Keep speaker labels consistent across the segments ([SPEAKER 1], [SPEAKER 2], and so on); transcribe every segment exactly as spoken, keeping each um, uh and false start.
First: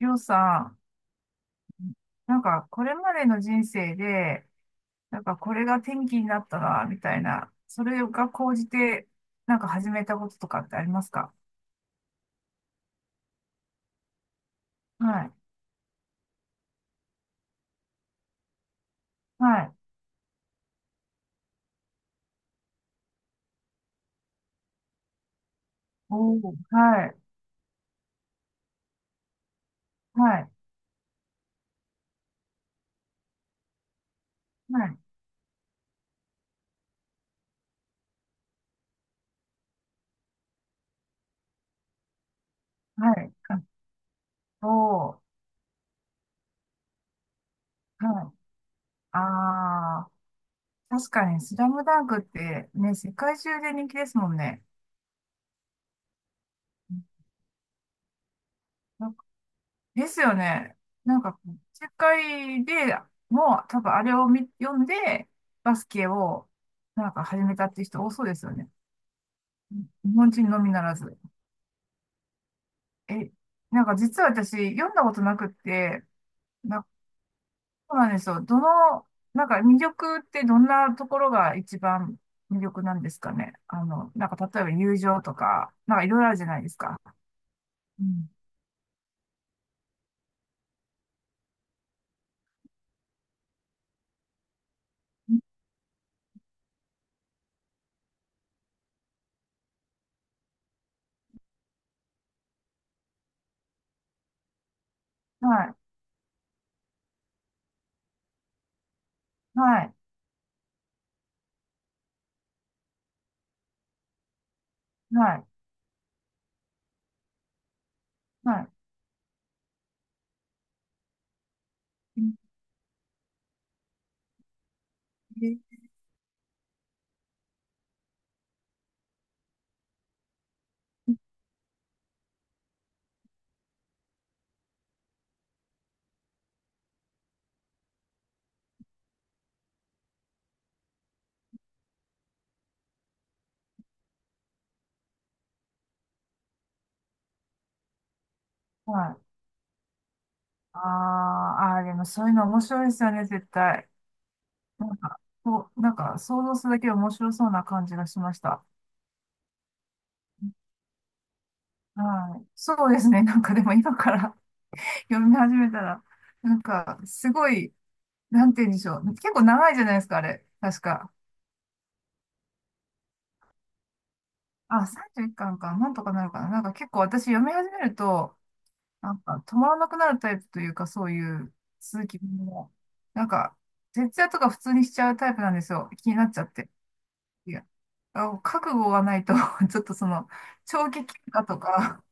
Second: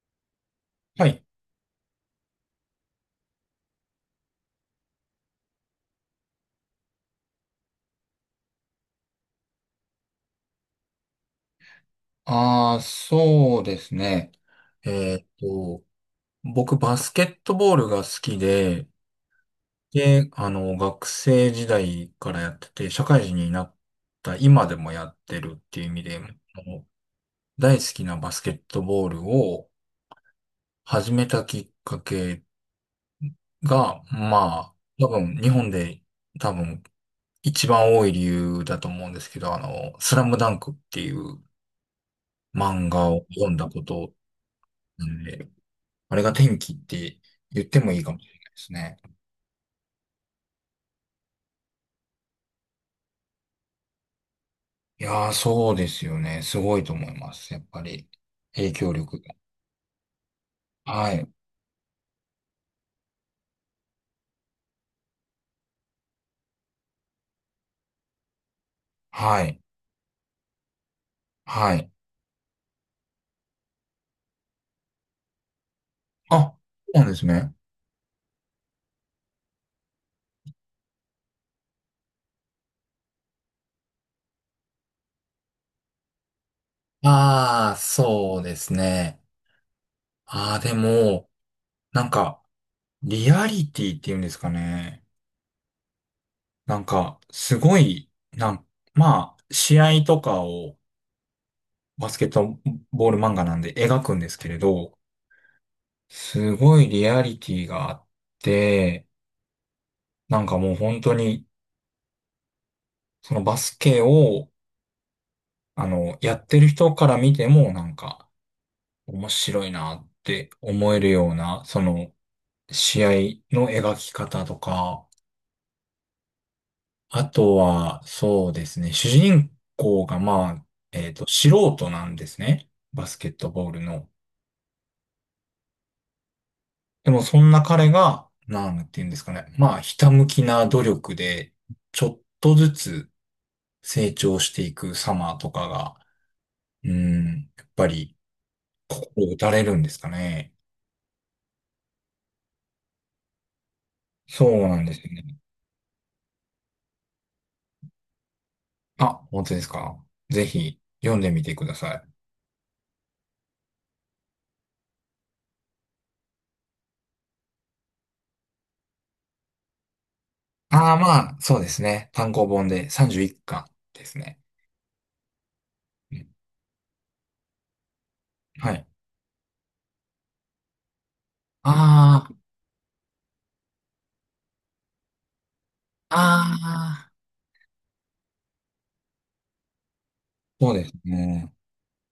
[SPEAKER 1] りょうさん、
[SPEAKER 2] はい。
[SPEAKER 1] なんかこれまでの人生で、なんかこれが転機になったな、みたいな、それが高じて、なんか始めたこととかってありますか？
[SPEAKER 2] ああ、そうですね。えー
[SPEAKER 1] は
[SPEAKER 2] っ
[SPEAKER 1] い。
[SPEAKER 2] と、僕、バスケットボールが好きで、
[SPEAKER 1] はい。
[SPEAKER 2] で、あの、学生時代からやってて、社会人になった今でもやってるっていう意味で、あ
[SPEAKER 1] おー、
[SPEAKER 2] の
[SPEAKER 1] はい。
[SPEAKER 2] 大好きなバスケットボールを
[SPEAKER 1] はい。
[SPEAKER 2] 始めたきっかけが、まあ、
[SPEAKER 1] はい。
[SPEAKER 2] 多分、日本で多分、一番多い理由だと思うんですけど、あの、スラムダンクっていう漫画
[SPEAKER 1] は
[SPEAKER 2] を
[SPEAKER 1] い。
[SPEAKER 2] 読ん
[SPEAKER 1] あ
[SPEAKER 2] だことな
[SPEAKER 1] お
[SPEAKER 2] んで、あれが天気って言ってもいい
[SPEAKER 1] ー、
[SPEAKER 2] かもし
[SPEAKER 1] は
[SPEAKER 2] れ
[SPEAKER 1] い。
[SPEAKER 2] ないですね。
[SPEAKER 1] あー、確かにスラムダンクってね、世界中で人気ですもんね。
[SPEAKER 2] いやー、そうですよね。すごいと思います。やっぱり、影響力が。
[SPEAKER 1] ですよね。
[SPEAKER 2] は
[SPEAKER 1] なん
[SPEAKER 2] い、
[SPEAKER 1] か世界でもう多分あれを見読んで、バスケをなんか始めたって人多そうですよね。
[SPEAKER 2] はい、
[SPEAKER 1] 日本人のみならず。
[SPEAKER 2] はい。
[SPEAKER 1] え、なんか実は私読んだことなくって、
[SPEAKER 2] あ、
[SPEAKER 1] な、
[SPEAKER 2] そうなんですね。
[SPEAKER 1] そうなんですよ。どの、なんか魅力ってどんなところが一番魅力なんですかね。あの、なんか例えば友情とか、なんかいろいろあるじゃないですか。
[SPEAKER 2] ああ、
[SPEAKER 1] うん。
[SPEAKER 2] そうですね。ああ、でも、なんか、リアリティっていうんですかね。なんか、すごい、なん、まあ、試合とかをバスケットボール漫画なんで描くんですけれど、
[SPEAKER 1] はい。
[SPEAKER 2] すごいリアリティがあって、
[SPEAKER 1] はい。
[SPEAKER 2] なんかもう本当に、そのバスケを、
[SPEAKER 1] はい。
[SPEAKER 2] あの、やってる人から見ても、なんか、
[SPEAKER 1] はい。
[SPEAKER 2] 面白いなって思えるような、その、
[SPEAKER 1] うん
[SPEAKER 2] 試合の描き方とか、あとは、そうですね、主人公が、まあ、えっと、素人なんですね。バスケットボールの。でも、そんな彼が、なんていうんですかね、まあ、ひたむきな努力で、ちょっとずつ成長していく様とかが、うん、やっぱり、
[SPEAKER 1] は
[SPEAKER 2] 心
[SPEAKER 1] い。
[SPEAKER 2] 打たれるんですかね。
[SPEAKER 1] あーあー、あでもそういうの面白いですよね、絶対。
[SPEAKER 2] そうなん
[SPEAKER 1] な
[SPEAKER 2] で
[SPEAKER 1] ん
[SPEAKER 2] す
[SPEAKER 1] か、
[SPEAKER 2] ね。
[SPEAKER 1] こう、なんか想像するだけで面白そうな感じがしました。
[SPEAKER 2] あ、本当ですか。ぜひ読んでみてください。
[SPEAKER 1] はい。そうですね。なんかでも今から 読み始めたら、なんかすごい、なんて言うんでしょう。結構長いじゃないですか、あれ。確
[SPEAKER 2] ああ、
[SPEAKER 1] か。
[SPEAKER 2] まあ、そうですね。単行本でさんじゅういっかんですね。
[SPEAKER 1] あ、さんじゅういっかんかんか。なんとか
[SPEAKER 2] う
[SPEAKER 1] な
[SPEAKER 2] ん、
[SPEAKER 1] るかな。なんか結構私読み始めると、
[SPEAKER 2] はい。
[SPEAKER 1] なんか止まらなくなるタイプというか、そういう続き
[SPEAKER 2] あ
[SPEAKER 1] も、なんか、徹夜とか普通にしちゃうタイプなんですよ。気に
[SPEAKER 2] あ、
[SPEAKER 1] なっちゃって。
[SPEAKER 2] ああ、
[SPEAKER 1] いや、あ、覚悟がないと ちょっとその、
[SPEAKER 2] そうで
[SPEAKER 1] 長
[SPEAKER 2] す
[SPEAKER 1] 期休暇
[SPEAKER 2] ね。
[SPEAKER 1] とか、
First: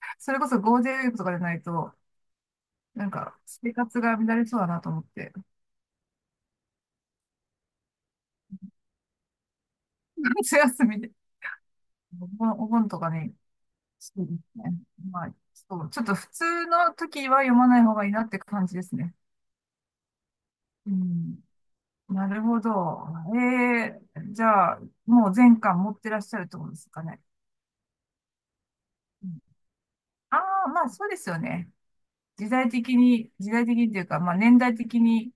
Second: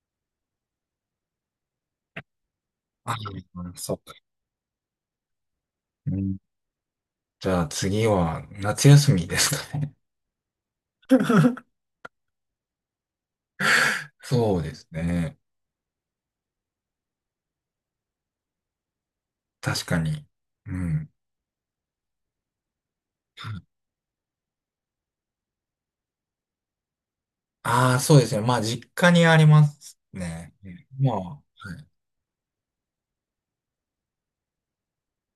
[SPEAKER 1] それこそゴールデンウィークとかでないと、な
[SPEAKER 2] あ
[SPEAKER 1] ん
[SPEAKER 2] あ、
[SPEAKER 1] か、生
[SPEAKER 2] そ
[SPEAKER 1] 活
[SPEAKER 2] っか。
[SPEAKER 1] が乱れそうだなと思って、
[SPEAKER 2] うん。じゃあ次は夏休みですかね。
[SPEAKER 1] 夏休みで、お盆、お盆とかに、そ うで
[SPEAKER 2] そ
[SPEAKER 1] す
[SPEAKER 2] う
[SPEAKER 1] ね。
[SPEAKER 2] です
[SPEAKER 1] まあ、
[SPEAKER 2] ね。
[SPEAKER 1] そう、ちょっと普通の時は読まない方がいいなって感じですね。
[SPEAKER 2] 確かに。う
[SPEAKER 1] う
[SPEAKER 2] ん。
[SPEAKER 1] ん。なるほど。えー、じゃあ、もう全巻持ってらっしゃるってことですかね。
[SPEAKER 2] ああ、そうですね。まあ、実家に
[SPEAKER 1] う
[SPEAKER 2] あ
[SPEAKER 1] ん
[SPEAKER 2] ります
[SPEAKER 1] あ
[SPEAKER 2] ね。
[SPEAKER 1] あ、
[SPEAKER 2] う
[SPEAKER 1] まあ
[SPEAKER 2] ん、
[SPEAKER 1] そう
[SPEAKER 2] まあ、
[SPEAKER 1] ですよ
[SPEAKER 2] は
[SPEAKER 1] ね。
[SPEAKER 2] い。
[SPEAKER 1] 時代的に、時代的にというか、まあ年代的に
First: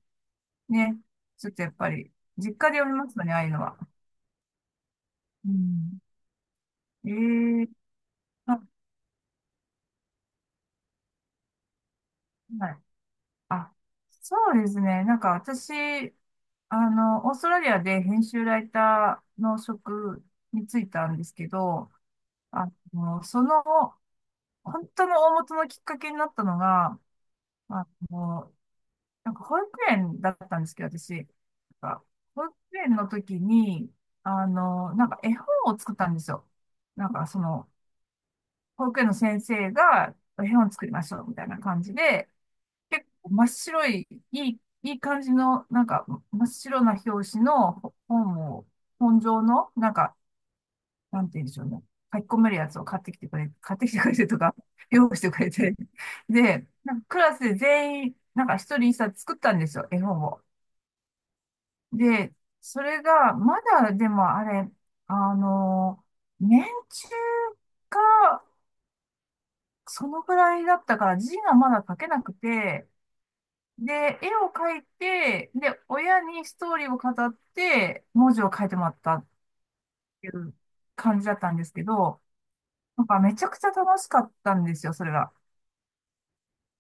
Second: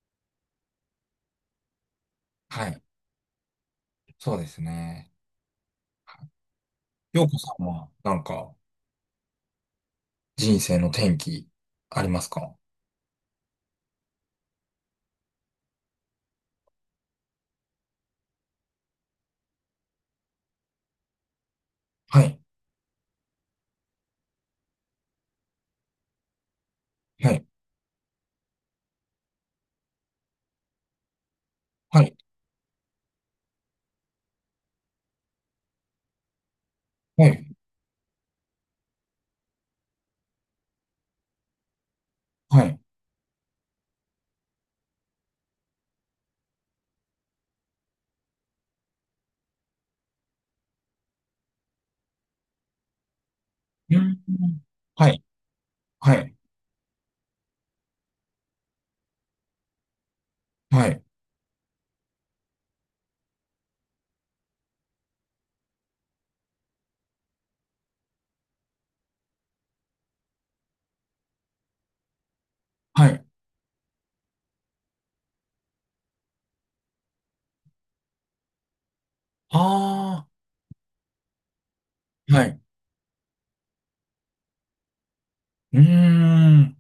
[SPEAKER 1] ね。ちょっとやっぱり、実
[SPEAKER 2] は
[SPEAKER 1] 家で
[SPEAKER 2] い。
[SPEAKER 1] 読みますよね、ああいうのは。
[SPEAKER 2] そうですね。
[SPEAKER 1] うん。え
[SPEAKER 2] ようこさん
[SPEAKER 1] え
[SPEAKER 2] は、なんか、
[SPEAKER 1] あ、
[SPEAKER 2] 人生の転機、ありますか？
[SPEAKER 1] はい。あ、そうですね。なんか私、あの、オーストラリアで編集ライターの職に就いたんですけど、
[SPEAKER 2] はい、
[SPEAKER 1] あの、その、本当の大元のきっかけになったのが、
[SPEAKER 2] はい、
[SPEAKER 1] あの、なんか保育園だったんですけど、私、なん
[SPEAKER 2] は
[SPEAKER 1] か
[SPEAKER 2] い、
[SPEAKER 1] 保育園の時に、あの、なんか絵本を作ったんですよ。なんか
[SPEAKER 2] は
[SPEAKER 1] そ
[SPEAKER 2] い、
[SPEAKER 1] の、保育園の先生が絵本作りましょうみたいな感じで、
[SPEAKER 2] はい。
[SPEAKER 1] 結構真っ白い、いい、いい感じの、なんか真っ白な表紙の本を、本上の、なんか、なんて言うんでしょうね。書き込めるやつを買ってきてくれ、買ってき
[SPEAKER 2] う
[SPEAKER 1] てくれ
[SPEAKER 2] ん、
[SPEAKER 1] てとか、
[SPEAKER 2] は
[SPEAKER 1] 用意し
[SPEAKER 2] い、
[SPEAKER 1] てくれて。
[SPEAKER 2] はい、
[SPEAKER 1] で、なんかクラスで全員、なんか一人一冊作ったんですよ、絵本を。
[SPEAKER 2] はい、
[SPEAKER 1] で、それが、まだでもあれ、あの、年中、かそのぐらいだったから、字がまだ書けなくて、
[SPEAKER 2] はい。
[SPEAKER 1] で、絵を描いて、で、親にストーリーを語って、文字を書いてもらったっ
[SPEAKER 2] あ
[SPEAKER 1] ていう感じだったんですけど、
[SPEAKER 2] あ、はい。
[SPEAKER 1] なんかめちゃくちゃ楽しかったんですよ、それが。
[SPEAKER 2] うーん、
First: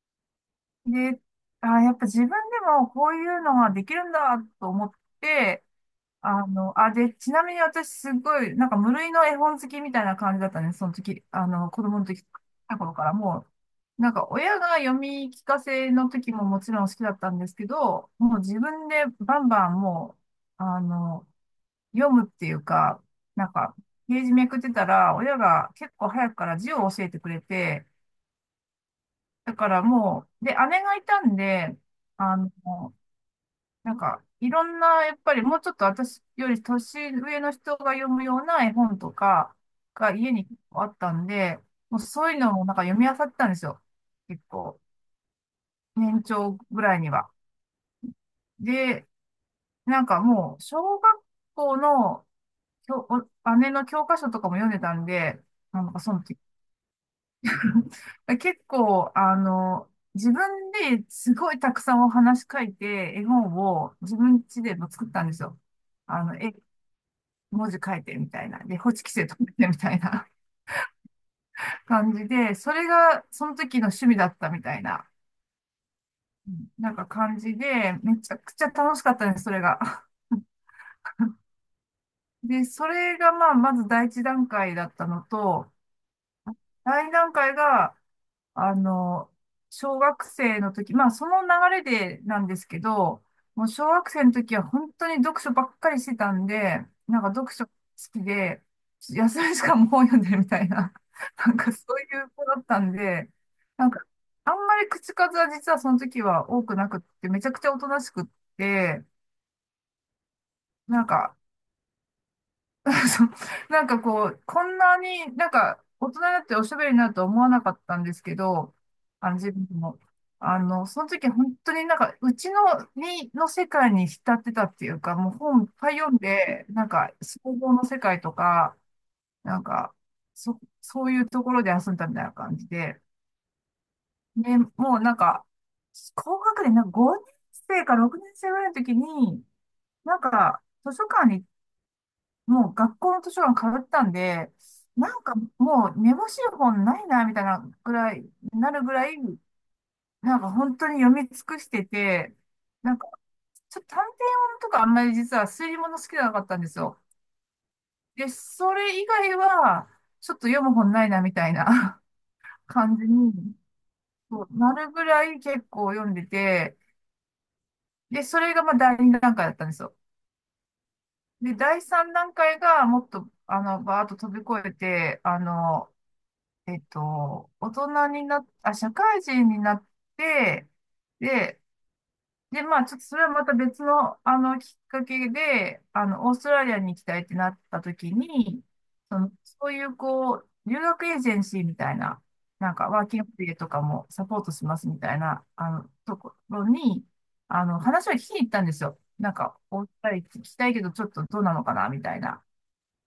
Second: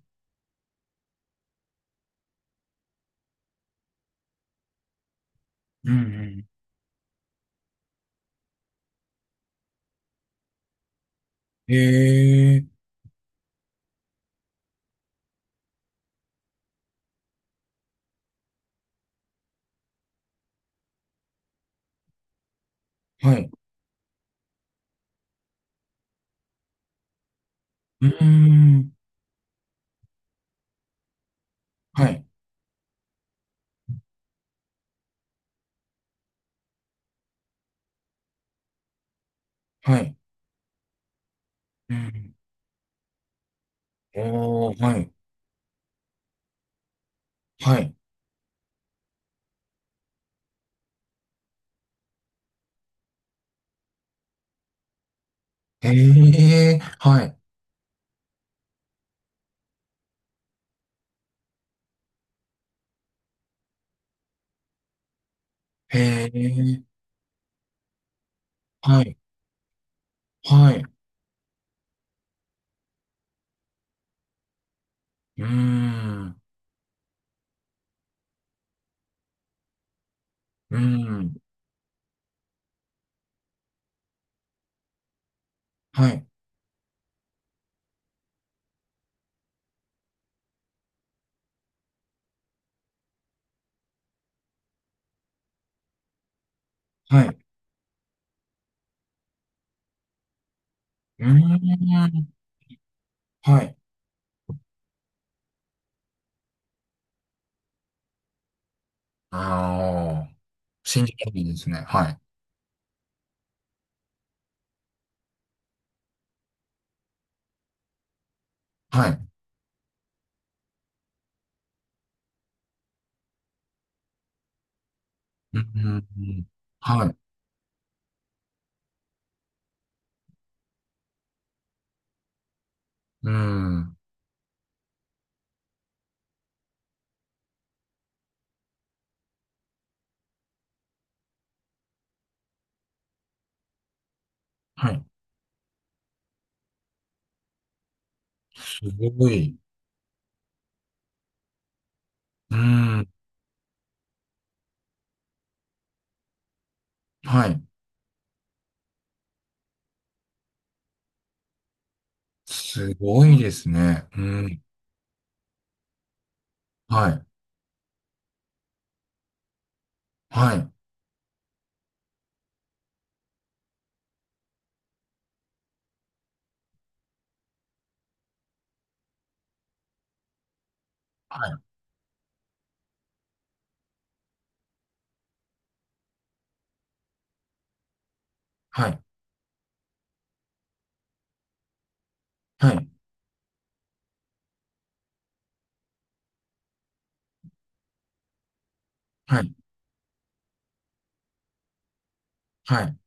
[SPEAKER 1] で、あー、やっぱ自分でもこういうのができるんだと思って、
[SPEAKER 2] うん、うん。
[SPEAKER 1] あの、あ、で、ちなみに私すごい、なんか無類の絵本好きみたいな感じだったね、その時、あの、
[SPEAKER 2] え
[SPEAKER 1] 子供の時、
[SPEAKER 2] え、
[SPEAKER 1] た頃からもう、なんか親が読み聞かせの時ももちろん好きだったんですけど、もう自分でバンバンもう、あの、読むっていうか、
[SPEAKER 2] は
[SPEAKER 1] な
[SPEAKER 2] い。
[SPEAKER 1] んか、ページめくってたら、親が結構早くから字を教えてくれて、
[SPEAKER 2] うーん、
[SPEAKER 1] だからもう、で、姉がいたんで、
[SPEAKER 2] はい、
[SPEAKER 1] あの、なんか、いろんな、やっぱりもうちょっと私より年上の人が読むような絵本とか
[SPEAKER 2] は
[SPEAKER 1] が
[SPEAKER 2] い。
[SPEAKER 1] 家にあったんで、
[SPEAKER 2] う
[SPEAKER 1] もうそう
[SPEAKER 2] ん、
[SPEAKER 1] いうのもなんか読み漁ってたんですよ。結
[SPEAKER 2] お
[SPEAKER 1] 構、
[SPEAKER 2] ー、はい、
[SPEAKER 1] 年長ぐらいには。
[SPEAKER 2] はい。
[SPEAKER 1] で、なんかもう、小学校の教お姉の教科書とかも読んでたんで、なんかその時、
[SPEAKER 2] ええ、はい。
[SPEAKER 1] 結構、あの、自分ですごいたくさんお話書いて、絵本を自分家でも作ったんですよ。あ
[SPEAKER 2] え
[SPEAKER 1] の、絵
[SPEAKER 2] え、
[SPEAKER 1] 文字書いてみたいな。で、ホ
[SPEAKER 2] は
[SPEAKER 1] チキス
[SPEAKER 2] い、
[SPEAKER 1] で留めてみたいな
[SPEAKER 2] はい。
[SPEAKER 1] 感じで、それがその時の趣味だったみたいな、
[SPEAKER 2] うーん、
[SPEAKER 1] なんか感じで、めちゃくちゃ楽しかったね、それが。
[SPEAKER 2] うーん、
[SPEAKER 1] で、それがまあ、まず第一段階だったのと、
[SPEAKER 2] はい、
[SPEAKER 1] 第二段階が、あの、小学生の時、まあその流れでなんですけど、もう小学生の時は本当に読書ばっかりしてたんで、なん
[SPEAKER 2] はい。
[SPEAKER 1] か
[SPEAKER 2] う
[SPEAKER 1] 読書好きで、休み時間も本読んでるみたいな、
[SPEAKER 2] ー
[SPEAKER 1] なんかそうい
[SPEAKER 2] ん、
[SPEAKER 1] う子だったんで、
[SPEAKER 2] はい。
[SPEAKER 1] なんかあんまり口数は実はその時は多くなくって、めちゃくちゃおとなしくって、
[SPEAKER 2] ああ、
[SPEAKER 1] な
[SPEAKER 2] 信
[SPEAKER 1] ん
[SPEAKER 2] じら
[SPEAKER 1] か
[SPEAKER 2] れないですね。はい。
[SPEAKER 1] そうなんかこう、こんなになんか大人になっておしゃべりになるとは思わなかったんですけど、
[SPEAKER 2] はい。
[SPEAKER 1] あの自分も。あの、その時本当になんかうちの、に、の世界に浸ってたっていうか、もう
[SPEAKER 2] う
[SPEAKER 1] 本い
[SPEAKER 2] ん、
[SPEAKER 1] っ
[SPEAKER 2] う
[SPEAKER 1] ぱい読ん
[SPEAKER 2] ん、
[SPEAKER 1] で、なん
[SPEAKER 2] は
[SPEAKER 1] か
[SPEAKER 2] い。
[SPEAKER 1] 想像の世界とか、なんか、そ、そういうところで遊んだみたいな感じで、
[SPEAKER 2] うん。
[SPEAKER 1] ね、もうなんか、高学年、なんかごねん生かろくねん生ぐらいの時に、なんか図書館にもう学校の図書館かぶったんで、
[SPEAKER 2] はい。
[SPEAKER 1] なんかもうめぼしい本ないな、みたいなぐらい、な
[SPEAKER 2] す
[SPEAKER 1] るぐらい、
[SPEAKER 2] ごい。
[SPEAKER 1] なんか本当に読み尽くしてて、
[SPEAKER 2] う
[SPEAKER 1] なん
[SPEAKER 2] ん。
[SPEAKER 1] かちょっと探偵物とかあんまり実は推理物好きじゃなかったんですよ。
[SPEAKER 2] はい。
[SPEAKER 1] で、それ以外は、ちょっと読む本ないな、みたいな
[SPEAKER 2] す
[SPEAKER 1] 感じ
[SPEAKER 2] ご
[SPEAKER 1] に、
[SPEAKER 2] いですね。う
[SPEAKER 1] そう
[SPEAKER 2] ん。
[SPEAKER 1] なるぐらい結構読んでて、
[SPEAKER 2] はい。
[SPEAKER 1] で、それがまあ第二段階だったんですよ。
[SPEAKER 2] はい。
[SPEAKER 1] で、第三段階がもっと、あの、バーッと飛び越えて、あの、えっと、大人になっ、あ、社会人になって、
[SPEAKER 2] はい。
[SPEAKER 1] で、で、まあ、ちょっとそれはまた別の、あの、きっかけで、あの、オーストラリアに行きたいってなった時に、
[SPEAKER 2] はい。
[SPEAKER 1] その、そういう、こう、留学エージェンシーみたいな、なんか、ワーキングホリデーとかもサポートしますみたいな、あの、ところに、あの、話を聞きに行ったんですよ。なん
[SPEAKER 2] はい。
[SPEAKER 1] か、お二人聞きたいけど、ちょっとどうなのかな、みたいな。
[SPEAKER 2] はい。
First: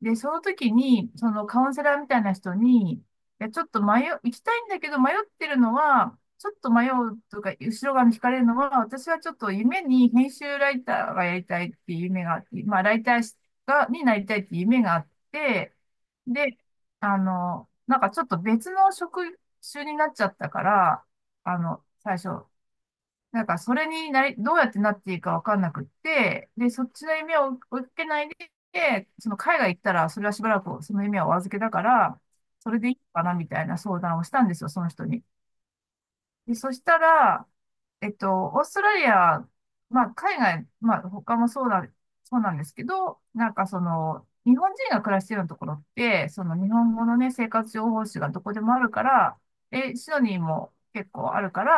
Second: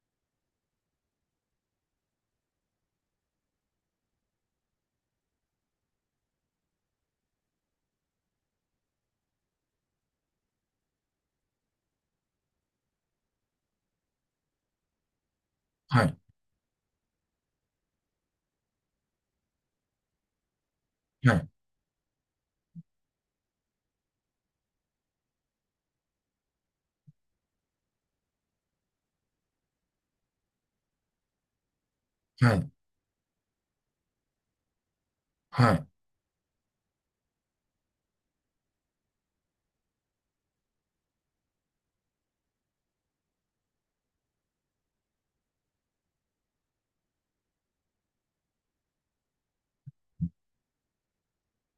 [SPEAKER 1] で、その時に、そのカウンセラーみたいな人に、いや、ちょっと迷う、行きたいんだけど迷ってるのは、ちょっと迷うとか、後ろ側に惹かれるのは、私はちょっと夢に編集ライターがやりたいっていう夢があって、まあ、ライターが、になりたいっていう夢があって、
[SPEAKER 2] はい。
[SPEAKER 1] で、あの、なんかちょっと別の職種になっちゃったから、
[SPEAKER 2] はい。
[SPEAKER 1] あの、最初、なんか、それになり、どうやってなっていいかわかんなくって、で、そっちの夢を追いかけないで、その海外行ったら、それはしばらくその夢はお預けだから、
[SPEAKER 2] はい。はい。
[SPEAKER 1] それでいいのかなみたいな相談をしたんですよ、その人に。
[SPEAKER 2] はい。
[SPEAKER 1] で、そしたら、えっと、オーストラリア、まあ、海外、まあ、他もそうだ、そうなんですけど、なんかその、日本人が暮らしてるようなところって、その日本語のね、生活情報誌がどこでもあるから、え、シドニーも結構あるから、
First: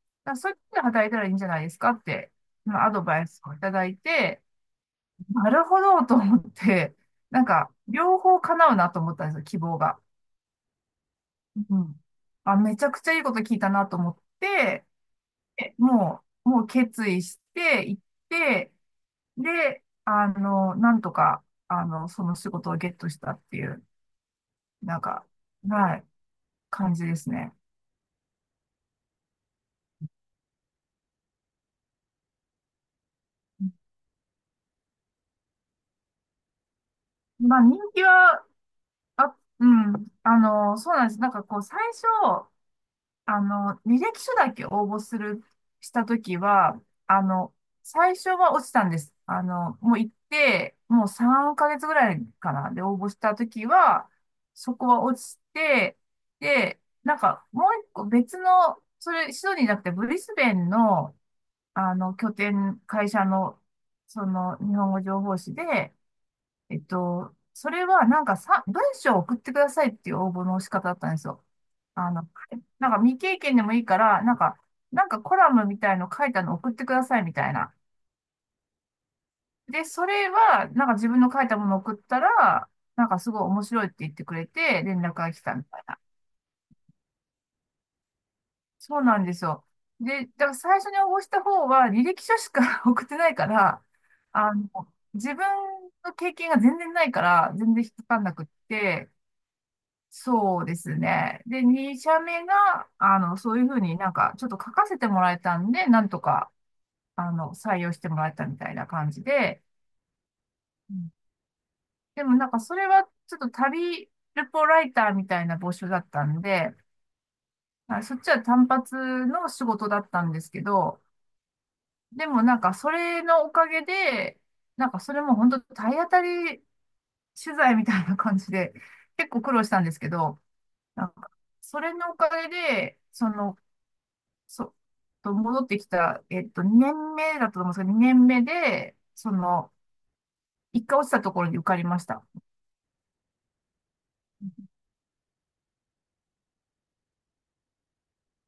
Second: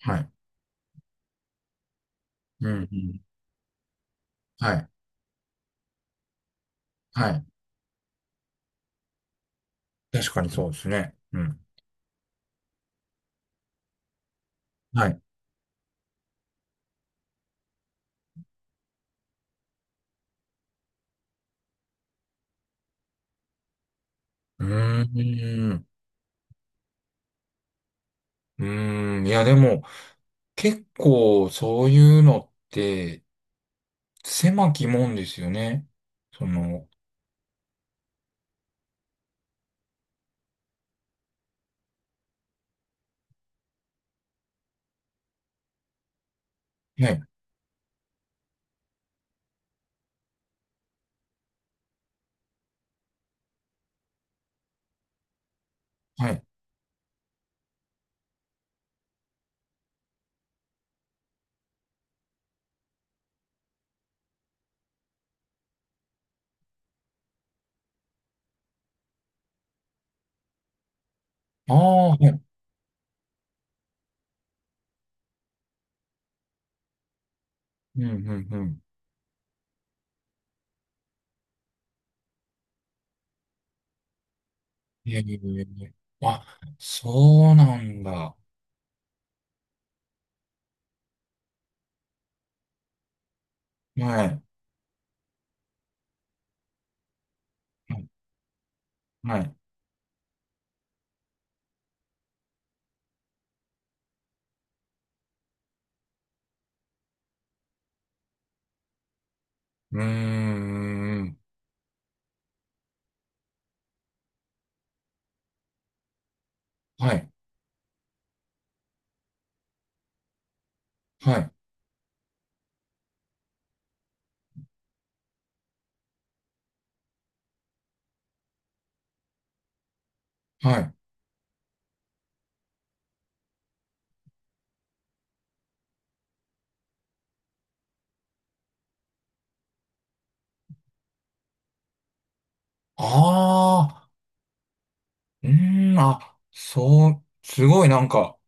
[SPEAKER 2] は
[SPEAKER 1] だ
[SPEAKER 2] い。
[SPEAKER 1] からそういうとこで働いたらいいんじゃないですかって、
[SPEAKER 2] う
[SPEAKER 1] まあ、
[SPEAKER 2] ん。
[SPEAKER 1] ア
[SPEAKER 2] う
[SPEAKER 1] ド
[SPEAKER 2] ん、
[SPEAKER 1] バイスをいただいて、
[SPEAKER 2] はい。
[SPEAKER 1] なるほどと思って、
[SPEAKER 2] は
[SPEAKER 1] なん
[SPEAKER 2] い。
[SPEAKER 1] か、両方叶うなと思ったんですよ、希望が。
[SPEAKER 2] 確かにそうですね。うん。
[SPEAKER 1] うん。あ、めちゃくちゃいいこと聞いたなと思って、
[SPEAKER 2] はい。
[SPEAKER 1] えもう、もう決意して行って、で、あの、なんとか、あの、その仕事をゲットしたっていう、
[SPEAKER 2] う
[SPEAKER 1] なんか、
[SPEAKER 2] ーん。
[SPEAKER 1] はい、感じですね。
[SPEAKER 2] うーん。いや、でも、結構そういうのって、狭き門ですよね。その、
[SPEAKER 1] まあ、人気は、あ、うん、あの、そうなんです。なんかこう、最初、あの、履歴書だけ応募する、したときは、
[SPEAKER 2] はい、
[SPEAKER 1] あの、最初は落ちたんです。あの、もう行って、もうさんかげつぐらいかな。で、応募したときは、そこは落ちて、
[SPEAKER 2] はい。
[SPEAKER 1] で、なんか、もう一個別の、それ、シドニーじゃなくて、ブリスベンの、あの、拠点、会社の、その、日本語情報誌で、えっと、それはなんかさ、文章を送ってくださいっていう応募の仕方だったんですよ。
[SPEAKER 2] ああ、
[SPEAKER 1] あ
[SPEAKER 2] は
[SPEAKER 1] の、
[SPEAKER 2] い。
[SPEAKER 1] なんか未経験でもいいから、なんか、なんかコラムみたいの書いたの送ってくださいみたいな。
[SPEAKER 2] うん、うん、うん。
[SPEAKER 1] で、それは、なんか自分の書いたものを送ったら、なんかすごい面白いって言ってくれて、連絡
[SPEAKER 2] え
[SPEAKER 1] が
[SPEAKER 2] え、
[SPEAKER 1] 来たみたいな。
[SPEAKER 2] あ、そうなんだ。は
[SPEAKER 1] そうなんですよ。で、だから最初に応募した方は履歴書しか 送ってないから、
[SPEAKER 2] い、は
[SPEAKER 1] あの、自分の経験が全然ないから、全然引っ
[SPEAKER 2] い、
[SPEAKER 1] かかんなくって、
[SPEAKER 2] はい。
[SPEAKER 1] そうですね。で、に社目が、あの、そういうふうになんか、ちょっと書かせてもらえたんで、なんとか、あの、採用してもらえたみたいな感じで、
[SPEAKER 2] うー
[SPEAKER 1] うん。
[SPEAKER 2] ん、
[SPEAKER 1] でもなんか、それはちょっと旅ルポライターみたいな募集だったんで、
[SPEAKER 2] はい、
[SPEAKER 1] あそっちは単発の仕事だったんですけど、
[SPEAKER 2] はい、
[SPEAKER 1] でもなんか、それのおかげで、なんか、それも本当体当たり取材みたいな感じで、結構苦労したんですけど、
[SPEAKER 2] はい。
[SPEAKER 1] なんかそれのおかげで、そのそう、と戻ってきた、えっと、にねんめだったと思うんですけど、にねんめで、その、一回落ちたところに受かりました。
[SPEAKER 2] ああ、うーん、あ、そう、すごいなんか、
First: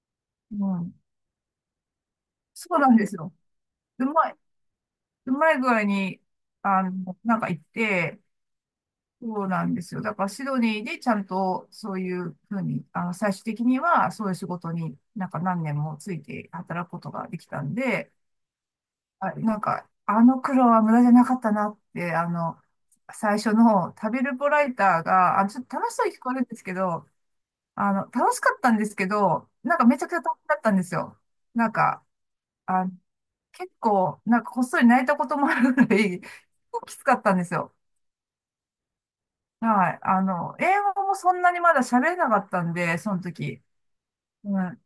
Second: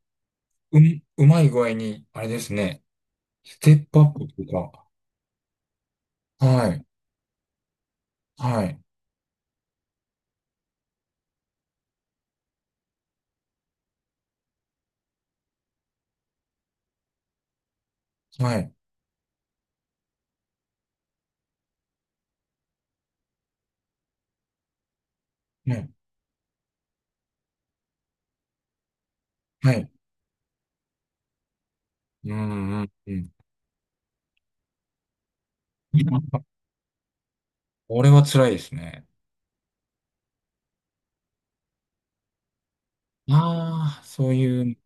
[SPEAKER 1] う
[SPEAKER 2] う
[SPEAKER 1] ん。
[SPEAKER 2] ん、うまい具合に、あれです
[SPEAKER 1] そう
[SPEAKER 2] ね。
[SPEAKER 1] なんですよ。
[SPEAKER 2] ステップア
[SPEAKER 1] う
[SPEAKER 2] ップ
[SPEAKER 1] まい、
[SPEAKER 2] というか、
[SPEAKER 1] うまい具合に、
[SPEAKER 2] は
[SPEAKER 1] あ
[SPEAKER 2] い、
[SPEAKER 1] の、なんか行って、
[SPEAKER 2] はい、
[SPEAKER 1] そうなんですよ。だからシドニーでちゃんとそういうふうに、あの、最終的にはそういう仕事になんか何年もついて働くことができたんで、
[SPEAKER 2] はい、
[SPEAKER 1] あ、なんか、あの苦労は無駄じゃなかったなって、あの、最初の旅ルポライターが、あ、ちょっと
[SPEAKER 2] ね。
[SPEAKER 1] 楽しそうに聞こえるんですけど、あの、楽しかったんですけど、
[SPEAKER 2] は
[SPEAKER 1] なんか
[SPEAKER 2] い。
[SPEAKER 1] めちゃくちゃ大変だったんですよ。なんか、
[SPEAKER 2] うーん、う
[SPEAKER 1] あ、
[SPEAKER 2] ん、うん。
[SPEAKER 1] 結構、なんかこっそり泣いたこともあるぐらい、結構きつかったんですよ。
[SPEAKER 2] これは辛いですね。
[SPEAKER 1] はい。あの、英語もそんなにまだ喋れなかったんで、その時。
[SPEAKER 2] ああ、そう
[SPEAKER 1] う
[SPEAKER 2] いう
[SPEAKER 1] ん。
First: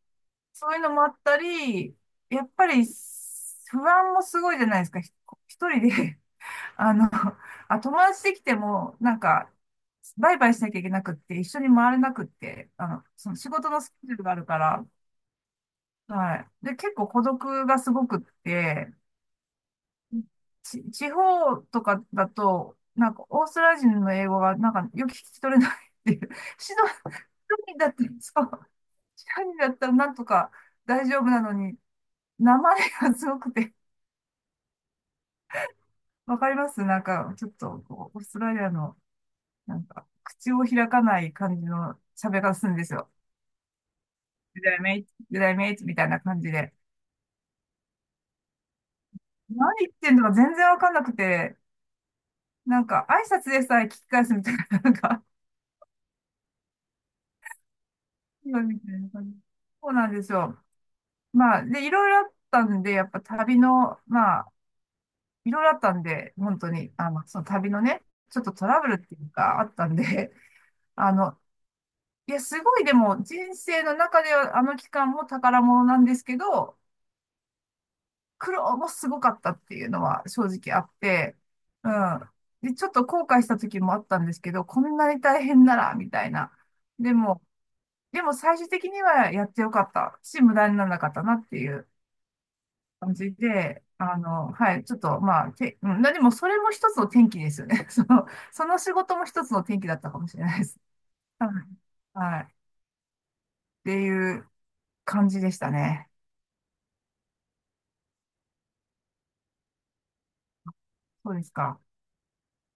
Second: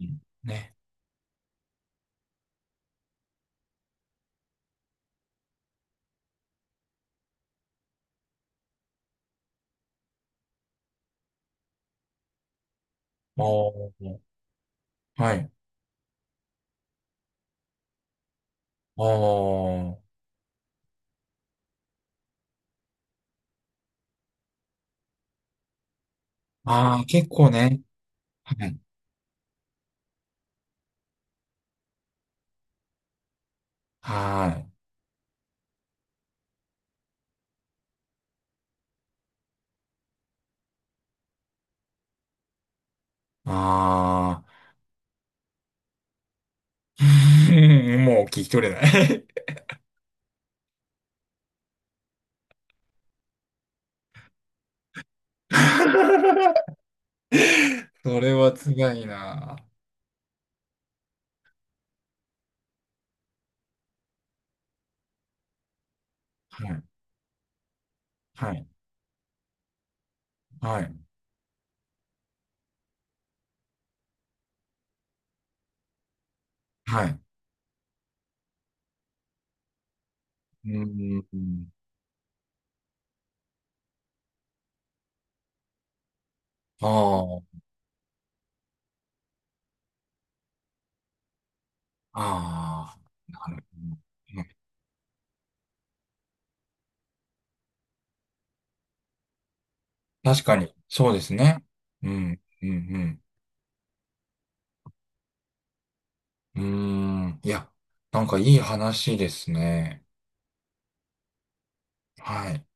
[SPEAKER 1] そう
[SPEAKER 2] ね。
[SPEAKER 1] いうのもあったり、やっぱり不安もすごいじゃないですか。ひ一人で あの、あ、友達できても、なんか、バイバイしなきゃいけなくって、一緒に回れなくって、あの、その
[SPEAKER 2] あ
[SPEAKER 1] 仕事のスケジュ
[SPEAKER 2] あ、
[SPEAKER 1] ールがあるから、
[SPEAKER 2] はい。
[SPEAKER 1] はい。で、結構孤独がすごくって、
[SPEAKER 2] あ
[SPEAKER 1] ち、地方とかだと、なんか、オーストラリア人の英語が、なんか、よく聞き取れないっていう。シド
[SPEAKER 2] あ、ああ、結構
[SPEAKER 1] ニー
[SPEAKER 2] ね。
[SPEAKER 1] だったら、そ
[SPEAKER 2] は
[SPEAKER 1] う、
[SPEAKER 2] い。
[SPEAKER 1] シドニーだったらなんとか大丈夫なのに、名前がすごくて、
[SPEAKER 2] はい。
[SPEAKER 1] わかりますなんか、ちょっとこう、オーストラリアの、なんか、口を開かない感じの喋り方するんですよ。
[SPEAKER 2] ああ、
[SPEAKER 1] グダイメイツ、グぐイメイツみたいな感じで。
[SPEAKER 2] うん、もう聞き取れない。
[SPEAKER 1] 何言ってんのか全然わかんなくて、なんか、挨拶でさえ聞き返すみたいな、なんか、
[SPEAKER 2] それ は
[SPEAKER 1] 今
[SPEAKER 2] つ
[SPEAKER 1] み
[SPEAKER 2] が
[SPEAKER 1] たい
[SPEAKER 2] い
[SPEAKER 1] な感じ。
[SPEAKER 2] な。
[SPEAKER 1] そうなんですよ。まあ、で、いろいろあったんで、やっぱ旅の、まあ、いろいろあったんで、本
[SPEAKER 2] は
[SPEAKER 1] 当
[SPEAKER 2] い。
[SPEAKER 1] に、あの、その旅のね、ちょっと
[SPEAKER 2] は
[SPEAKER 1] ト
[SPEAKER 2] い。
[SPEAKER 1] ラブルっていうか、あったんで、
[SPEAKER 2] はい。
[SPEAKER 1] あの、いや、すごい、でも、人生の中では、あの期間も宝物なんですけど、
[SPEAKER 2] はい。
[SPEAKER 1] 苦労もすごかったっていうのは正
[SPEAKER 2] う
[SPEAKER 1] 直あって、
[SPEAKER 2] ん。
[SPEAKER 1] うん。で、ちょっと後悔した時もあったんですけど、こんなに大変なら、みたいな。でも、
[SPEAKER 2] あ
[SPEAKER 1] でも最終的にはやってよかったし、無駄にならなかったなっていう
[SPEAKER 2] あ、あ
[SPEAKER 1] 感じ
[SPEAKER 2] あ、なるほ
[SPEAKER 1] で、
[SPEAKER 2] ど。
[SPEAKER 1] あ
[SPEAKER 2] うん。
[SPEAKER 1] の、はい、ちょっと、まあ、て、うん、でもそれも一つの転機ですよね。その、その仕事も一つの転機だったかもし
[SPEAKER 2] 確
[SPEAKER 1] れな
[SPEAKER 2] か
[SPEAKER 1] いで
[SPEAKER 2] に、
[SPEAKER 1] す。
[SPEAKER 2] そうです
[SPEAKER 1] はい。
[SPEAKER 2] ね。う
[SPEAKER 1] は
[SPEAKER 2] ん、
[SPEAKER 1] いっ
[SPEAKER 2] うん、
[SPEAKER 1] ていう感じでしたね。
[SPEAKER 2] うん。うーん。いや、なんかいい話ですね。
[SPEAKER 1] そうですか。
[SPEAKER 2] はい。